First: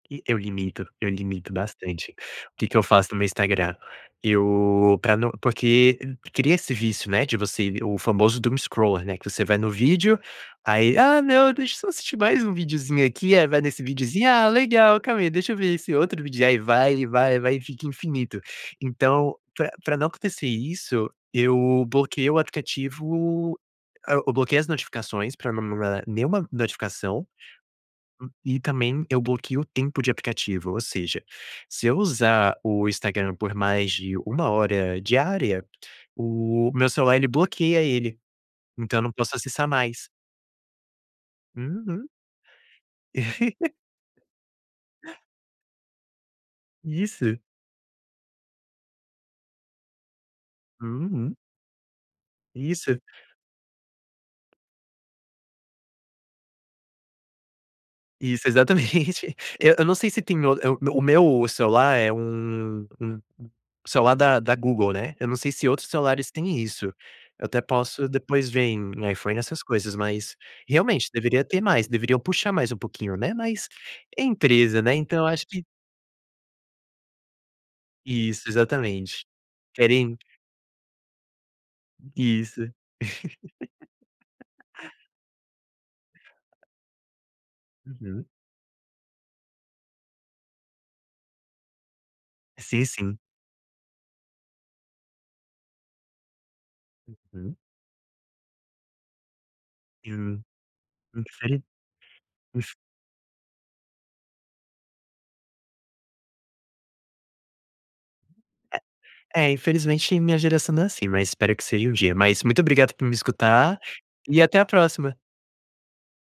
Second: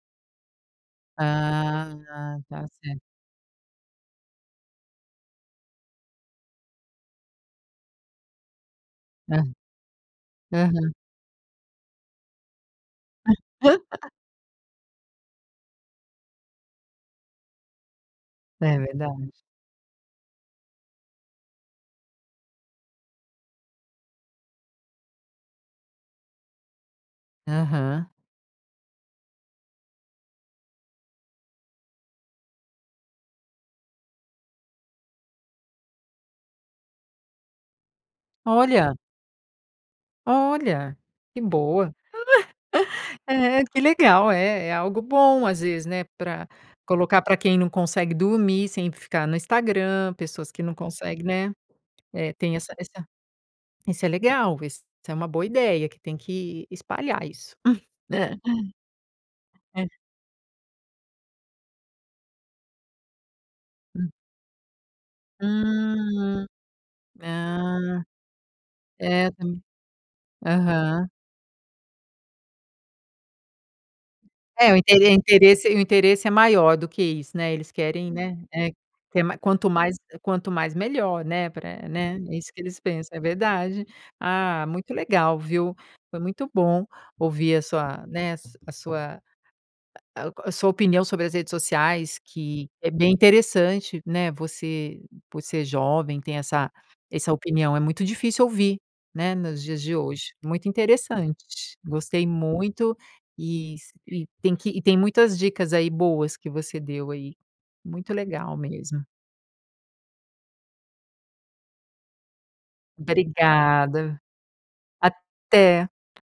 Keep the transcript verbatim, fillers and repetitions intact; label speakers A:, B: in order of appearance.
A: E eu limito, eu limito
B: Ah,
A: bastante.
B: tá,
A: O que
B: tá
A: que eu
B: certo.
A: faço no meu Instagram? Eu pra não porque cria esse vício, né, de você o famoso Doomscrolling, né, que você
B: Hã,
A: vai no vídeo,
B: aham.
A: aí, "ah, não, deixa eu só assistir mais um videozinho aqui", aí vai nesse videozinho, "ah, legal, calma aí, deixa eu ver esse outro vídeo", aí vai, e vai, e vai e fica infinito.
B: É verdade.
A: Então pra pra não acontecer isso, eu bloqueei o aplicativo ah, eu bloqueei as notificações pra não me mandar nenhuma notificação,
B: Aham.
A: hum, e também eu bloqueio o tempo de aplicativo, ou seja, se eu usar o Instagram por mais de uma hora diária, o meu celular ele bloqueia ele,
B: Olha!
A: então eu não posso acessar mais.
B: Olha, que boa.
A: Uhum.
B: É, que legal, é é algo bom às vezes, né, pra colocar pra
A: Isso.
B: quem não consegue dormir, sem ficar no Instagram, pessoas que não consegue,
A: Uhum.
B: né, é, tem essa
A: Isso.
B: essa isso é legal, isso é uma boa ideia que tem que espalhar isso.
A: Isso, exatamente. Eu eu não
B: É.
A: sei se tem o eh, o me o meu celular é um um
B: Hum.
A: celular da da Google, né, eu não sei se outros celulares
B: Hum,
A: têm isso, eu até
B: hã,
A: posso depois ver em
B: é,
A: iPhone
B: de um
A: essas coisas, mas
B: aham.
A: realmente deveria ter mais, deveriam puxar mais um pouquinho, né, mas
B: É, o
A: empresa, né,
B: intere
A: então eu acho que
B: interesse o interesse é maior do que isso, né, eles querem, né,
A: Isso,
B: é ter
A: exatamente,
B: mai quanto mais
A: querem
B: quanto mais melhor, né, pra, né, é isso que
A: Isso.
B: eles pensam, é verdade. Ah, muito legal, viu, foi muito bom ouvir a sua,
A: Uhum.
B: né, a sua ah, a sua opinião sobre as redes sociais que
A: Sim,
B: é bem
A: sim.
B: interessante, né, você, por ser jovem, tem essa essa
A: Uhum.
B: opinião, é muito difícil ouvir, né, nos dias de hoje,
A: Hum,
B: muito interessante,
A: infeli
B: gostei
A: inf
B: muito e s e tem que e tem muitas dicas aí boas que você deu aí, muito legal mesmo.
A: É, infelizmente minha geração não é assim, mas espero que seja um dia, mas muito obrigada por me escutar
B: Obrigada,
A: e até a próxima.
B: até.